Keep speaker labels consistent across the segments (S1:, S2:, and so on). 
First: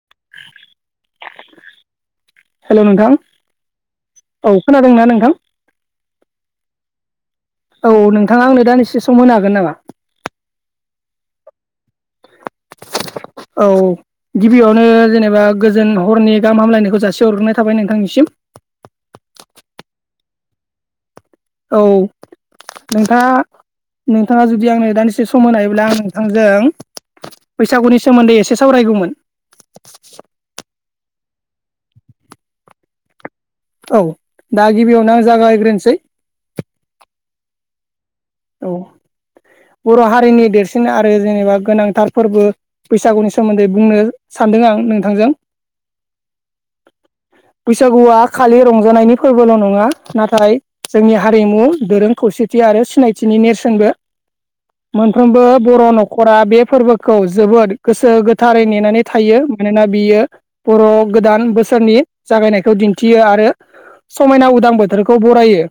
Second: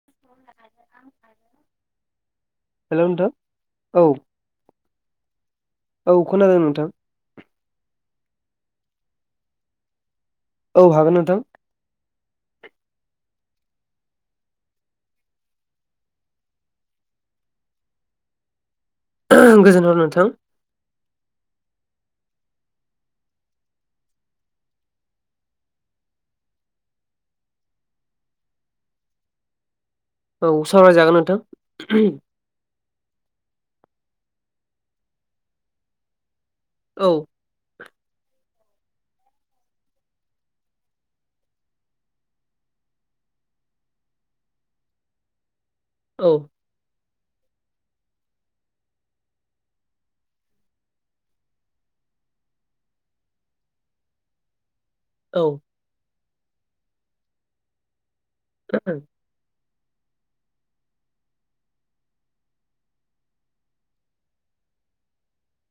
S1: [inaudible]
S2: हेल' नोंथां
S1: औ
S2: औ खोनादोंना नोंथां?
S1: औ खोनादों नोंथां।
S2: औ नोंथांङा आंनो दानसे सम होनो हागोन नामा?
S1: औ होगोन नोंथां।
S2: [inaudible] औ गिबियावनो जेनेबा गोजोन हरनि गाहाम हामलायनायखौ जासे हरग्रोनाय थाबाय नोंथांनिसिम। [inaudible]
S1: गोजोनथों नोंथां
S2: औ नोंथाङा नोंथाङा जुदि आंनो दानदिसे सम होनो हायोब्ला आं नोंथांजों बैसागुनि सोमोन्दै एसे सावरायगौमोन।
S1: औ सावरायजागोन नोंथां।
S2: औ दा गिबियावनो आं जागायग्रोनोसै
S1: औ
S2: औ बर' हारिनि देरसिन आरो जेनेबा गोनांथार फोरबो बैसागुनि सोमोन्दै बुंनो सान सानदों आं नोंथांजों।
S1: औ
S2: बैसागुआ खालि रंजानायनि फोरबोल' नङा नाथाय जोंनि हारिमु दोरों खौसे थि आरो सिनायथिनि नेरसोनबो
S1: औ
S2: मोनफ्रोमबो बर' न' खरा बे फोरबोखौ जोबोद गोसो गोथारै नेनानै थायो। मानोना बियो बर' गोदान बोसोरनि जागायनायखौ दिन्थियो आरो समायना उदां बोथोरखौ बरायो।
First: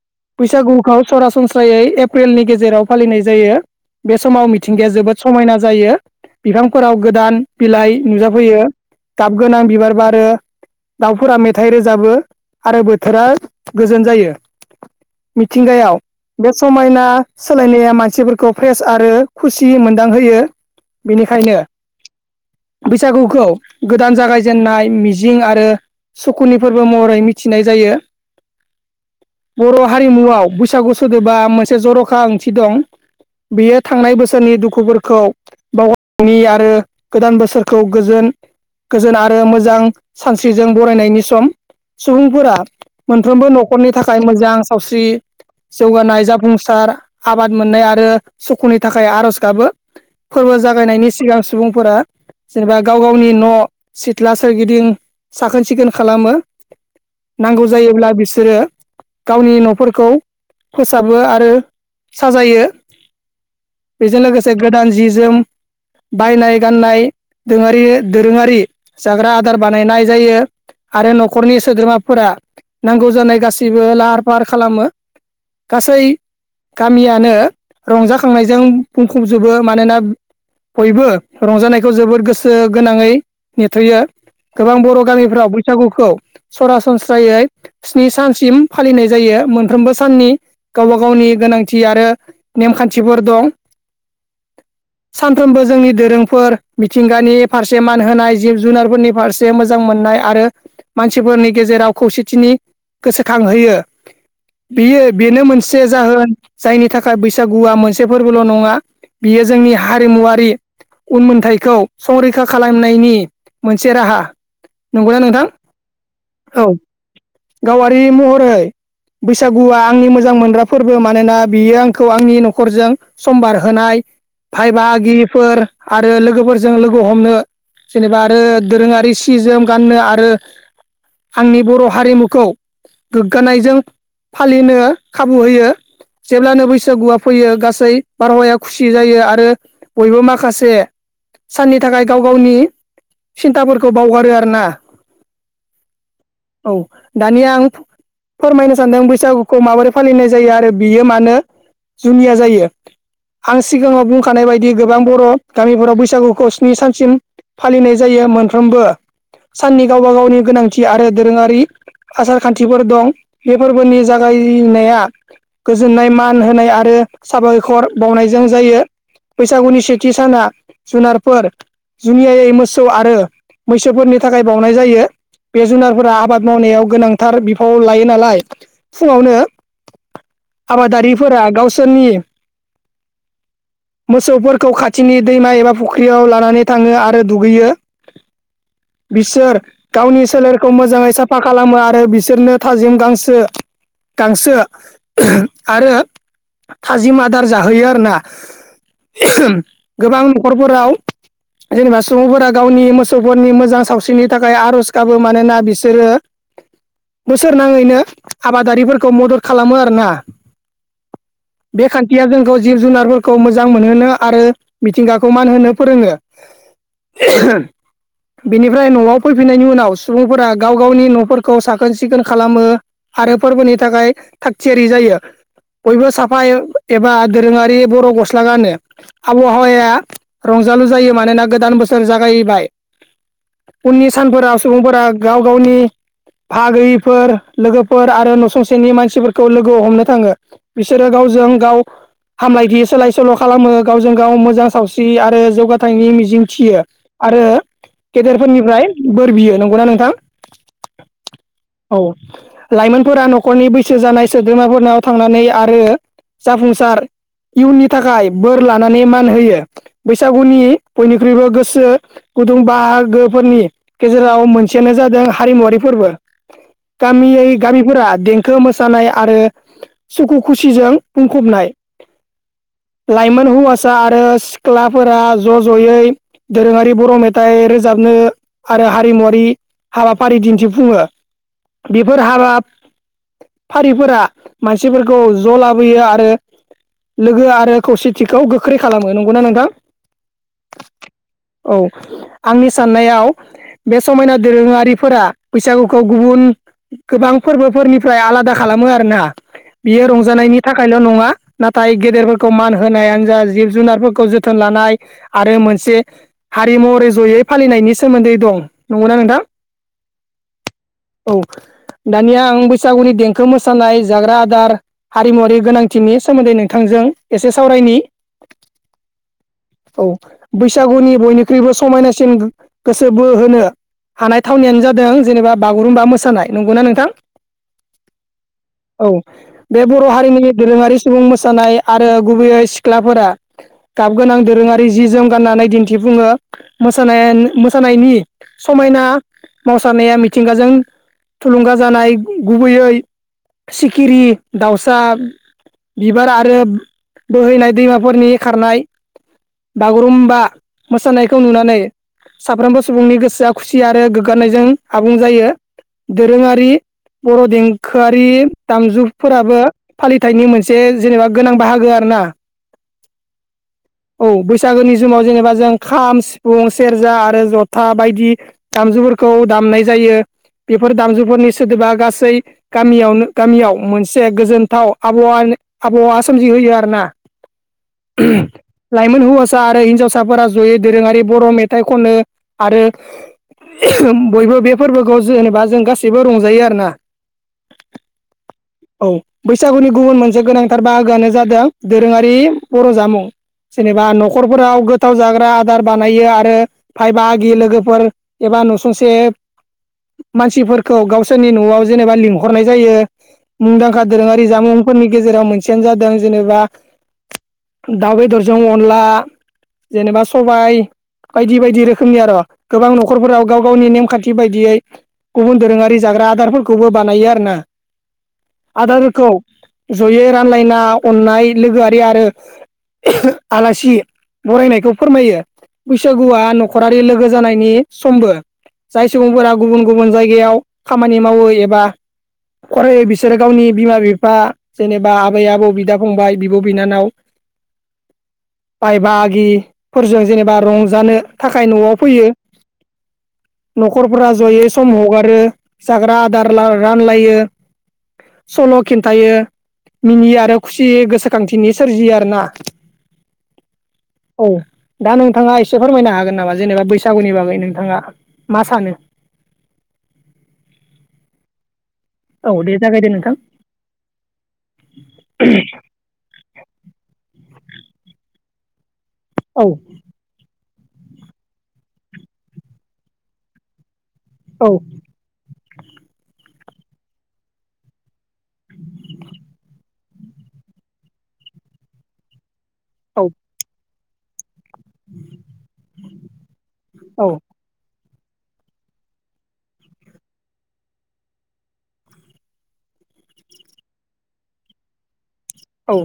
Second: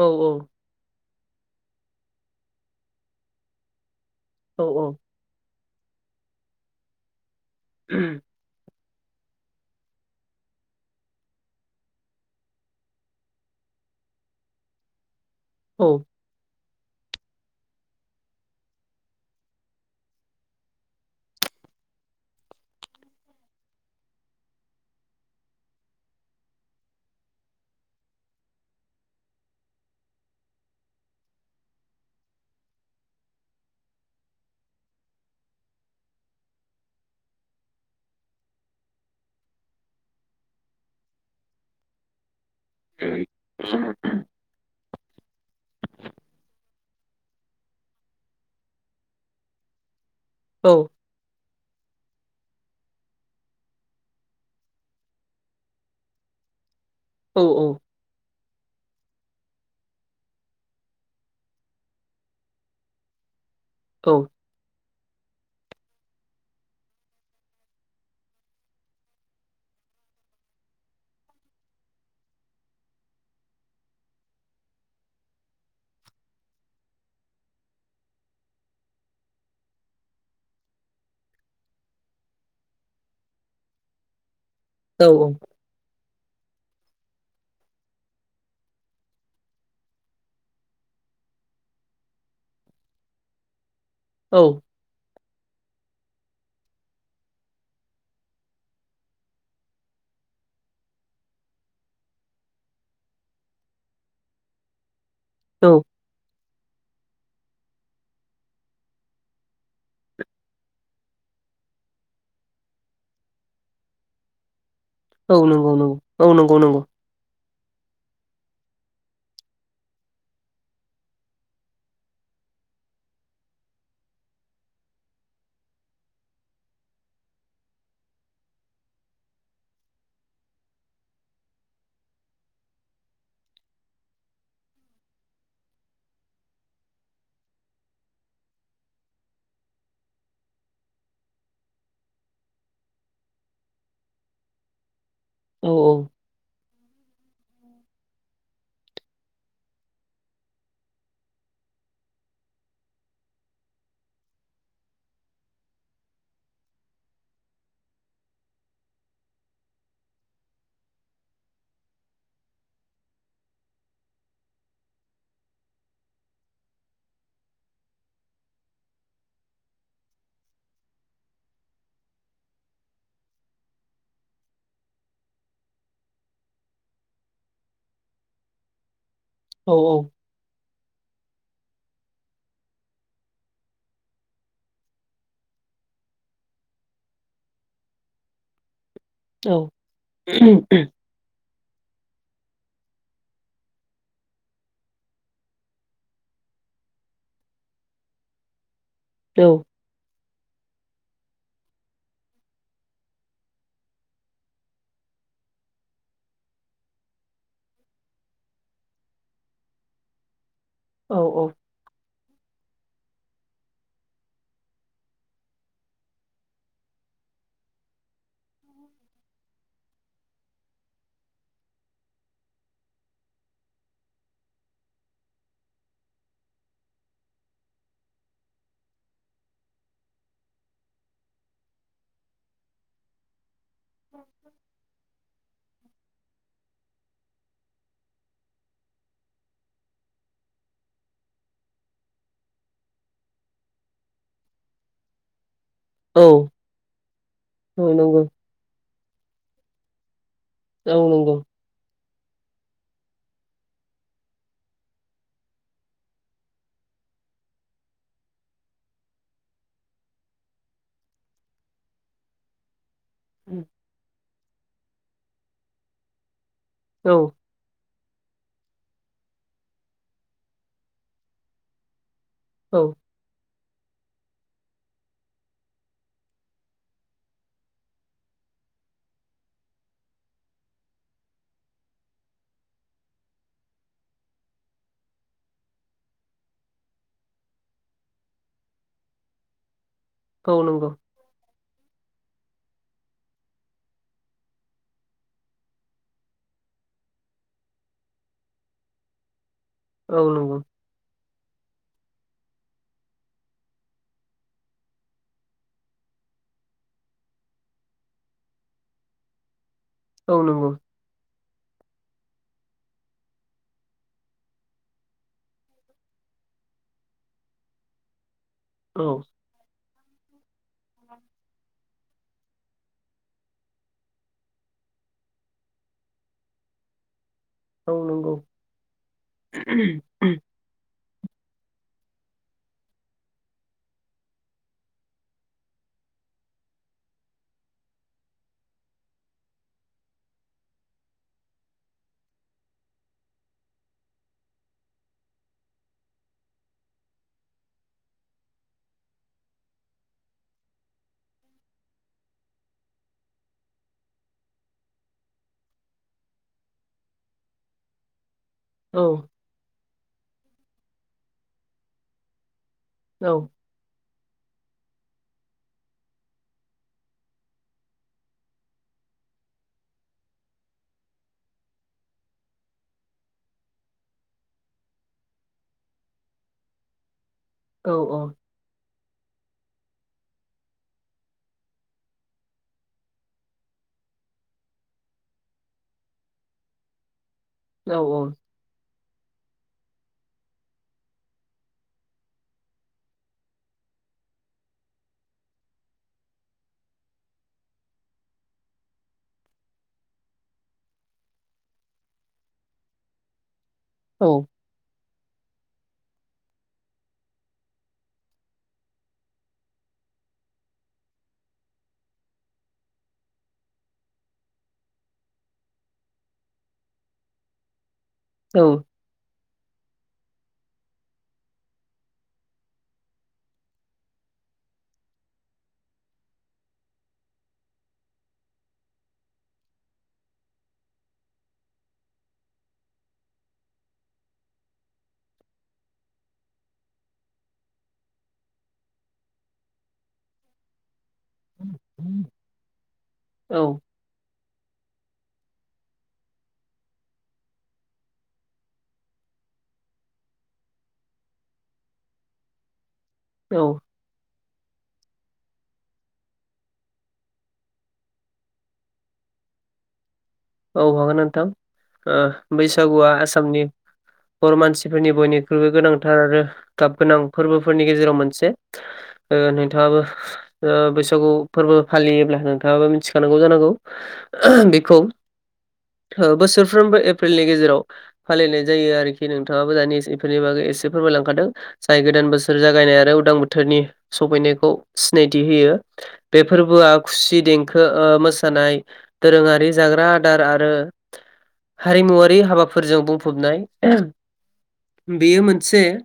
S1: औ
S2: बैसागुखौ सरासनस्रायै एप्रिलनि गेजेराव फालिनाय जायो। बे समाव
S1: औ
S2: मिथिंगाया जोबोद समायना जायो बिफांफोराव गोदान बिलाइ नुजाफैयो। गाब गोनां बिबार बारो दाउफोरा मेथाइ रोजाबो आरो बोथोरा गोजोन जायो।
S1: औ
S2: मिथिंगायाव बे समायना सोलायनाया मानसिफोरखौ फ्रेस आरो खुसि मोनदांहोयो। बेनिखायनो बैसागुखौ गोदान जागायजेननाय मिजिं आरो सुखुनि फोरबो महरै मिथिनाय जायो बर' हारिमुआव बैसागु सोदोबा मोनसे जर'खा ओंथि दं बियो थांनाय बोसोरनि दुखुफोरखौ बावगारनि आरो गोदान बोसोरखौ गोजोन गोजोन आरो मोजां सानस्रिजों बरायनायनि सम। सुबुंफोरा मोनफ्रोमबो न'खरनि थाखाय मोजां सावस्रि जौगानाय जाफुंसार आबाद मोननाय आरो सुखुनि थाखाय आरज गाबो। फोरबो
S1: औ
S2: जागायनायनि सिगां सुबुंफोरा जेनेबा गाव गावनि न' सिथ्ला सोरगिदिं साखोन सिखोन खालामो नांगौ जायोब्ला बिसोरो गावनि न'फोरखौ फोसाबो आरो साजायो बेजों लोगोसे गोदान जि जोम बायनाय गाननाय दोरोङारि दोरोङारि जाग्रा आदार बानायनाय जायो। आरो न'खरनि सोद्रोमाफोरा नांगौ जानाय गासैबो लाहार फाहार खालामो गासै गामियानो रंजाखांनायजों बुंफबजोबो मानोना बयबो रंजानायखौ जोबोर गोसो गोनाङै नेथ'यो। गोबां बर' गामिफ्राव बैसागुखौ सरासनस्रायै स्नि सानसिम फालिनाय जायो मोनफ्रोमबो साननि गावबा गावनि गोनांथि आरो नेमखान्थिफोर दं।
S1: औ
S2: सानफ्रोमबो जोंनि दोरोंफोर मिथिंगानि फारसे मान होनाय जिब जुनारफोरनि फारसे मोजां मोन नाय आरो मानसिफोरनि गेजेराव खौसेथिनि गोसोखां होयो। बियो बेनो
S1: औ
S2: मोनसे जाहोन जायनि थाखाय बैसागुआ मोनसे फोरबोल' नङा बियो जोंनि हारिमुवारि उनमोन्थायखौ संरैखा खालामनायनि मोनसे राहा। नंगौना
S1: औ
S2: नोंथां
S1: नंगौ नंगौ औ नंगौ नंगौ।
S2: गावारि महरै बैसागुआ आंनि मोजां मोनग्रा फोरबो मानोना बियो आंखौ आंनि न'खरजों समबार होनाय भाय बागिफोर आरो लोगोफोरजों लोगो हमनो जेनेबा आरो दोरोङारि सि जोम गाननो आरो आंनि बर' हारिमुखौ गोग्गानायजों फालिनो खाबु होयो। जेब्लानो बैसागुआ फैयो गासै बारहावाया खुसि जायो आरो बयबो माखासे साननि थाखाय गाव गावनि सिन्थाफोरखौ बावगारो आरो ना।
S1: औ औ
S2: औ दानिया आं फोरमायनो सानदों बैसागु खौ माबोरै फालिनाय जायो आरो बियो मानो जुनिया जायो? आं सिगाङाव बुंखानाय बायदि गोबां बर' गामिफोराव बैसागुखौ स्नि सानसिम फालिनाय जायो मोनफ्रोमबो साननि गावब गावनि गोनांथि आरो दोरोङारि आसार खान्थिफोर दं बे फोरबोनि जाग गायनाया गोजोननाय मान होनाय आरो साबायखर बावनायजों जायो। बैसागुनि सेथि साना जुनारफोर जुनियायै मोसौ आरो मैसोफोरनि थाखाय बावनाय जायो। बे जुनारफोरा आबाद मावनायाव गोनांथार बिफाव लायो नालाय फुङावनो
S1: औ
S2: आबादारिफोरा गावसोरनि मोसौफोरखौ खाथिनि दैमा एबा फुख्रियाव लानानै थाङो आरो दुगैयो।
S1: औ
S2: बिसोर गावनि सोलेरखौ मोजाङै साफा खालामो आरो बिसोरनो थाजिम गांसो गांसो आरो थाजिम आदार जाहोयो आरोना गोबां न'खरफोराव जेनेबा सुबुंफोरा गावनि मोसौफोरनि मोजां सावस्रिनि थाखाय आर'ज गाबो मानोना बिसोरो बोसोर नाङैनो आबादारिफोरखौ मदद खालामो आरोना
S1: औ औ
S2: बे खान्थिया जोंखौ जिब जुनारफोरखौ मोजां मोजां मोनहोनो आरो मिथिंगाखौ मान होनो फोरोङो। बेनिफ्राय न'आव फैफिनायनि उनाव सुबुंफोरा गाव गावनि न'फोरखौ साखोन सिखोन खालामो आरो फोरबोनि थाखाय थागथियारि जायो। बयबो साफाय एबा दोरोङारि बर' गस स्ला गानो आबहावाया रंजालु जायो मानोना गोदान बोसोर जागायबाय। उननि सानफोराव सुबुंफोरा गाव गावनि फागोैयिफोर लोगोफोर आरो न'सुंसेनि मानसिफोरखौ लोगोआव हमनो थाङो बिसोरो गाव गजों गाव हामलायथि सोलाय सोल' खालामो गावजों गाव मोजां सावस्रि आरो जौ गाथायनि
S1: औ
S2: मिजिं थियो आरो
S1: औ नंगौ
S2: गेदेरफोरनिफ्राय बोर बियो नंगौना नोंथां?
S1: औ नंगौ
S2: औ लाइमोनफोरा न'खरनि बैसो जानाय सोद्रोमाफोरनाव थांनानै आरो जाफुंसार इउनिट थाखाय बोर लानानै मान होयो बैसागुनि बयनिख्रुइबो गोसो गुदुं बाहागो गोफोरनि गेजेराव मोनसेयानो जादों हारिमुवरारि फोरबो।
S1: औ
S2: गामियै गामिफोरा देंखो मोसानाय आरो सुखु खुसिजों बुंफबनाय
S1: औ
S2: लाइमोन हौवा सा आरो सिख्लाफोरा ज' ज'यै दोरोङारि बर' मेथाइ रोजाबनो आरो आरो हारिमुवरारि हाबाफारि दिन्थिफुङो बेफोर हाबा फारिफोरा मानसिफोरखौ ज' लाबोयो आरो लोगो आरो खौसेथिखौ गोख्रै खालामो नंगौना नोंथां?
S1: औ नांगौ।
S2: औ आंनि साननायाव बे समायना दोरोङारिफोरा बैसागुखौ गुबुन गोबां फोरबोफोरनिफ्राय आलादा खालामो आरोना। बियो
S1: औ
S2: रंजानायनि
S1: नंगौ
S2: थाखायल' नङा नाथाय गेदेर खौ मान होनायानो जा जिब जुनारफोरखौ जोथोन लानाय आरो मोनसे हारिमुवारि जयै फालिनायनि सोमोन्दै दं नंगौना नोंथां?
S1: औ नंगौ।
S2: औ। दानिया आं बैसागुनि देंखो मोसानाय जाग्रा आदार हारिमुवारि गोनांथिनि सोमोन्दै नोंथांजों एसे सावरायनि
S1: औ।
S2: औ बैसागुनि बयनिख्रुइबो समायनासिन गोसो बो होनो हानाय थावनियानो जादों जेनेबा बागुरुमबा मोसानाय नंगौना नोंथां।
S1: औ नंगौ
S2: औ बे बर' हारिनि दोरोङारि सुबुं मोसानाय आरो गुबैयै सिख्लाफोरा गाब गोनां दोरोङारि जि जोम गाननानै दिन्थिफुङो। मोसानाय मोसानायनि समायना मावसारानाया मिथिंगाजों थुलुंगा जानाय गुबैयै सिखिरि दाउसा बिबार आरो। बोहैनाय दैमाफोरनि खारनाय बागुरुम्बा मोसानायखौ नुनानै साफ्रोमबो सुबुंनि गोसोआ खुसि आरो गोग्गानायजों आबुं जायो। दोरोङारि बर' देंखोआरि
S1: औ
S2: दामजुफोराबो फालिथायनि मोनसे जेनेबा गोनां बाहागो आर ना।
S1: औ
S2: औ बैसागोनि। समाव जेनेबा जों खाम सिफुं सेरजा आरो जथा बायदि दामजुफोरखौ दामनाय जायो। बियो बेफोर दामजुफोरनि सोदोबा गासै गामियावनो गामियाव मोनसे गोजोनथाव आबहावानि आब आसाम होयो आरो ना।
S1: औ
S2: हिसा आरो हिनावसाफोरा जयै दोरोङारि बर' मेथाइ खनो आरो बयबो बे फोरबोखौ जेनेबा जों गासैबो रंजायो आरोना।
S1: औ
S2: औ बैसागुनि गुबुन मोनसे गोनांथार बाहागोआनो जादों दोरोङारि बर' जामुं। जेनेबा न'खरफोराव गोथाव जाग्रा आदार बानायो आरो भाय बाहागि लोगोफोर एबा नसुंसे मानसिफोरखौ गावसोरनि न'आव जेनेबा लिंहरनाय जायो। मुंदांखा
S1: औ
S2: दोरोङारि जामुंफोरनि गेजेराव मोनसेयानो जादों जेनेबा दाउ बेदरजों अनला जेनेबा सबाय बायदि बायदि रोखोमनि आरो गोबां न'खरफोरा गाव गावनि नेमखान्थि बायदियै। गुबुन दोरोङारि जाग्रा आदारफोरखौबो बानायो आरो ना।
S1: औ
S2: आदारोफोरखौ जयै रानलायना अननाय लोगोआरि आरो आलासि बरायनायखौ फोरमायो। बैसागुआ न'खरारि लोगो जानायनि समबो। जाय सुबुंफोरा गुबुन गुबुन जायगायाव खामानि मावो एबा फराय बिसोरो गावनि बिमा बिफा जेनेबा आबै आबौ बिदा फंबाय बिब' बिनानाव। बाय बागिफोरजों जेनेबा रंजानो थाखाय न'आव फैयो
S1: औ
S2: न'खरफोरा जयै सम हगारो जाग्रा आदार रानलायो। सल' खिन्थायो मिनियो आरो। खुसि गोसोखांथिनि सोरजियो आर ना।
S1: औ
S2: औ दा नोंथाङा एसे फोरमायनो हागोन नामा जेनेबा बैसागुनि बागै नोंथाङा मा सानो [unintelligible]
S1: औ हागोन नोंथां ओ
S2: औ दे जागायदो
S1: बैसागुआ
S2: नोंथां
S1: आसामनि हर मानसिफोरनि बयनिख्रुइबो गोनांथार आरो गाब गोनां फोरबोफोरनि गेजेराव मोनसे
S2: औ
S1: नोंथाङाबो बैसागु फोरबो फालियोब्ला नोंथाङाबो मिथिखानांगौ जानांगौ
S2: औ
S1: बेखौ
S2: [unintelligible]
S1: बोसोरफ्रोमबो एप्रिलनि गेजेराव फालिनाय जायो आरोखि नोंथाङाबो दानि बेफोरनि बागै एसे फोर लांखादों जाय गोदान बोसोर जागायनाय आरो
S2: औ
S1: उदां बोथोरनि सफैनो सिनायथि होयो बे फोरबोआ
S2: औ
S1: खुसि देंखो ओ- मोसानाय दोरोङारि जाग्रा दार आरो हारिमुवारि हाबाफोरजों बुंफबनाय बेयो मोनसे
S2: औ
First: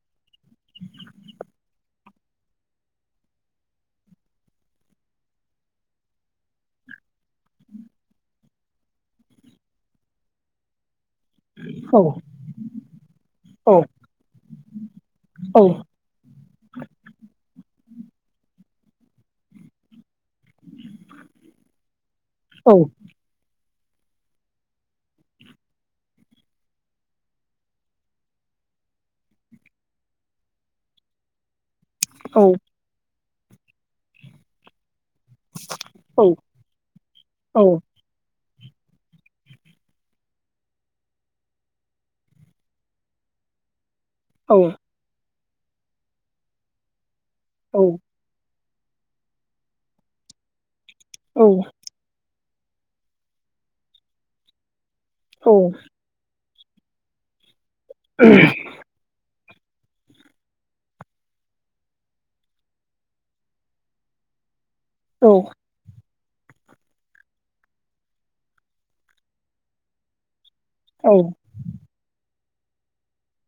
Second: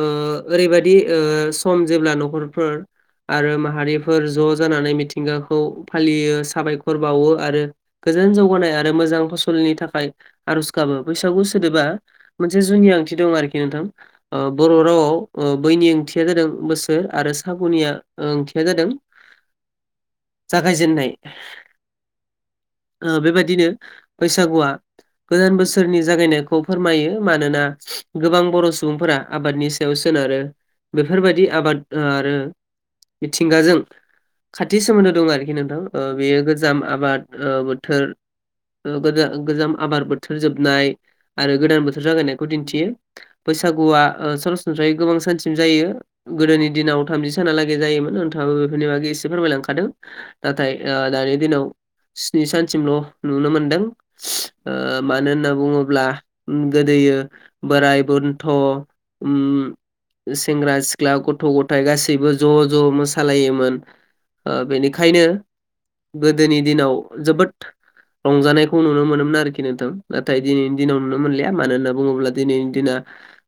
S1: ओ ओरैबायदि ओ सम जेब्ला न'खरफोर आरो माहारिफोर ज' जानानै मिथिंगाखौ फालियो साबायखर बावो आरो गोजोन जौगानाय आरो मोजां फसलनि थाखाय आर'ज गाबो बैसागु सोदोबा मोनसे जुनि ओंथि दं आरोखि
S2: औ
S1: नोंथां ओ बर' रावाव ओ
S2: औ
S1: बैनि ओंथिया जादों बोसोर आरो सागुनिया ओंथिया जादों जागायजेननाय
S2: औ
S1: ओ बेबायदिनो बैसागुआ गोदान बोसोरनि जागायनायखौ फोरमायो मानोना गोबां बर' सुबुंफोरा आबादनि सायाव सोनारो बेफोरबायदि आबाद आरो
S2: औ
S1: मिथिंगाजों खाथि सोमोन्दो दं आरोखि नोंथां ओ
S2: औ
S1: बेयो गोजाम आबाद ओ बोथोर ओ गोजा गोजाम आबाद बोथोर जोबनाय आरो गोदान बोथोर जागायनायखौ दिन्थियो बैसागुआ ओ
S2: औ
S1: सरासनस्रायै गोबां सानसिम जायो गोदोनि दिनाव थामजि साहालागै जायोमोन नोंथां बेनि बागै एसे फोरमायलांखादों नाथाय ओ दानि दिनाव स्नि सानसिमल' नुनो मोनदों। ओ मानो होनना बुङोब्ला ओम गोदोयो बोराय
S2: औ
S1: बन्थ'
S2: [unintelligible]
S1: सेंग्रा सिख्ला गथ' गथायाइ गासैबो ज' ज' मोसालायोमोन। ओ बेनिखायनो
S2: औ
S1: गोदोनि दिनाव जोबोद रंजानायखौ नुनो मोनोमोन आरोखि नोंथां नाथाय दिनैनि दिनाव नुनो मोनलिया मानो होनना बुङोब्ला दिनैनि दिना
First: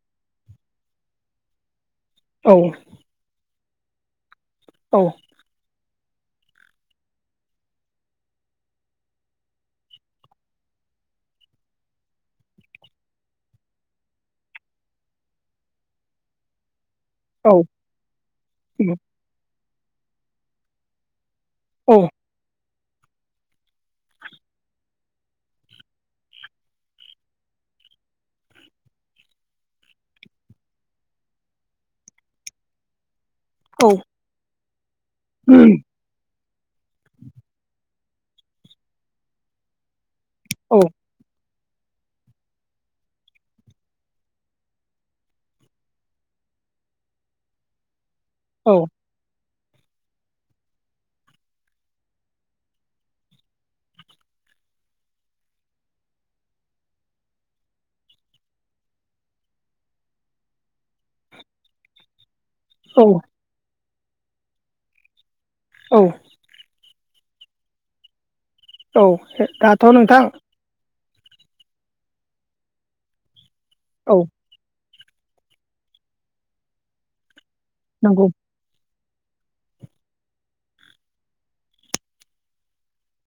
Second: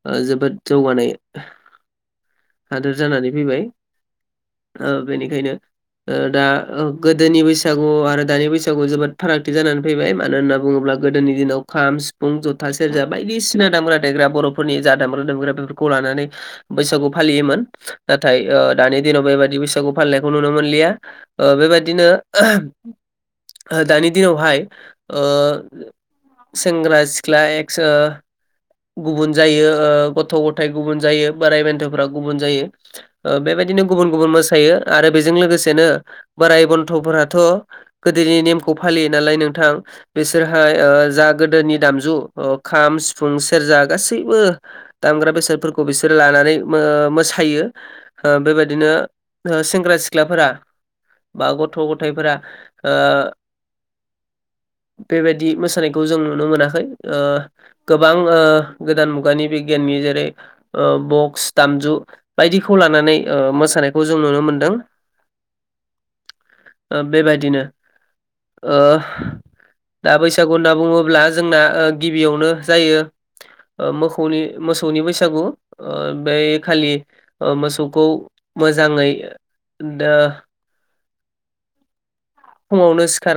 S1: ओ जोबोद जौगानाय। हादोर जानानै फैबाय। ओ बेनिखायनो ओ दा गोदोनि बैसागु आरो दानि बै बैसागु जोबोद फारागथि जानानै फैबाय मानो होनना बुङोब्ला गोदोनि दिनाव खाम सिफुं जथा सेरजा बायदिसिन दामग्रा देग्रा बर'फोरनि जा दामग्रा दुग्रा बेफोरखौ लानानै बैसागु फालियोमोन नाथाय ओ दानि दिनाव बेबायदि बैसागु फालिनायखौ नुनो मोनलिया ओ बेबायादिनो दानि दिनावहाय ओ सेंग्रा सिख्ला एस ओ गुबुन जायो ओ गथ' गथाइ गुबुन जायो बोराय बेन्थ'फ्रा गुबुन जायो। ओ बेबायदिनो गुबुन गुबुन मोसायो आरो बेजों लोगोसेनो बोराइ बन्थ'फोराथ' गोदोनि नेमखौ फालियो नालाय नोंथां बिसोरहा ओ जाग गोदोनि दामजु ओ खाम सिफुं सेरजा गासैबो दामग्रा बेसादफोरखौ बिसोर लाना नै मो- मोसायो ओ बेबायदिनो सेंग्रा सिख्लाफोरा बा गथ' गथायाइफोरा ओ
S2: [unintelligible]
S1: बेबायदि मोसानायखौ जों नुनो मोनाखै ओ गोबां ओ गोदान मुगानि बिगियाननि जेरै ओ बक्स दामजु बायदिखौ लानानै मोसानायखौ जों नुनो मोनदों।
S2: औ।
S1: ओ बेबायदिनो ओ
S2: औ दाथ'
S1: दा
S2: नोंथां
S1: बैसागु होनना बुङो ब्ला जोंना गिबियावनो जायो ओ
S2: औ
S1: मोखौनि मोसौ नि बैसागु ओ बे खालि ओ मोसौखौ
S2: नंगौ
S1: मोजाङै दा फुङावनो सिखार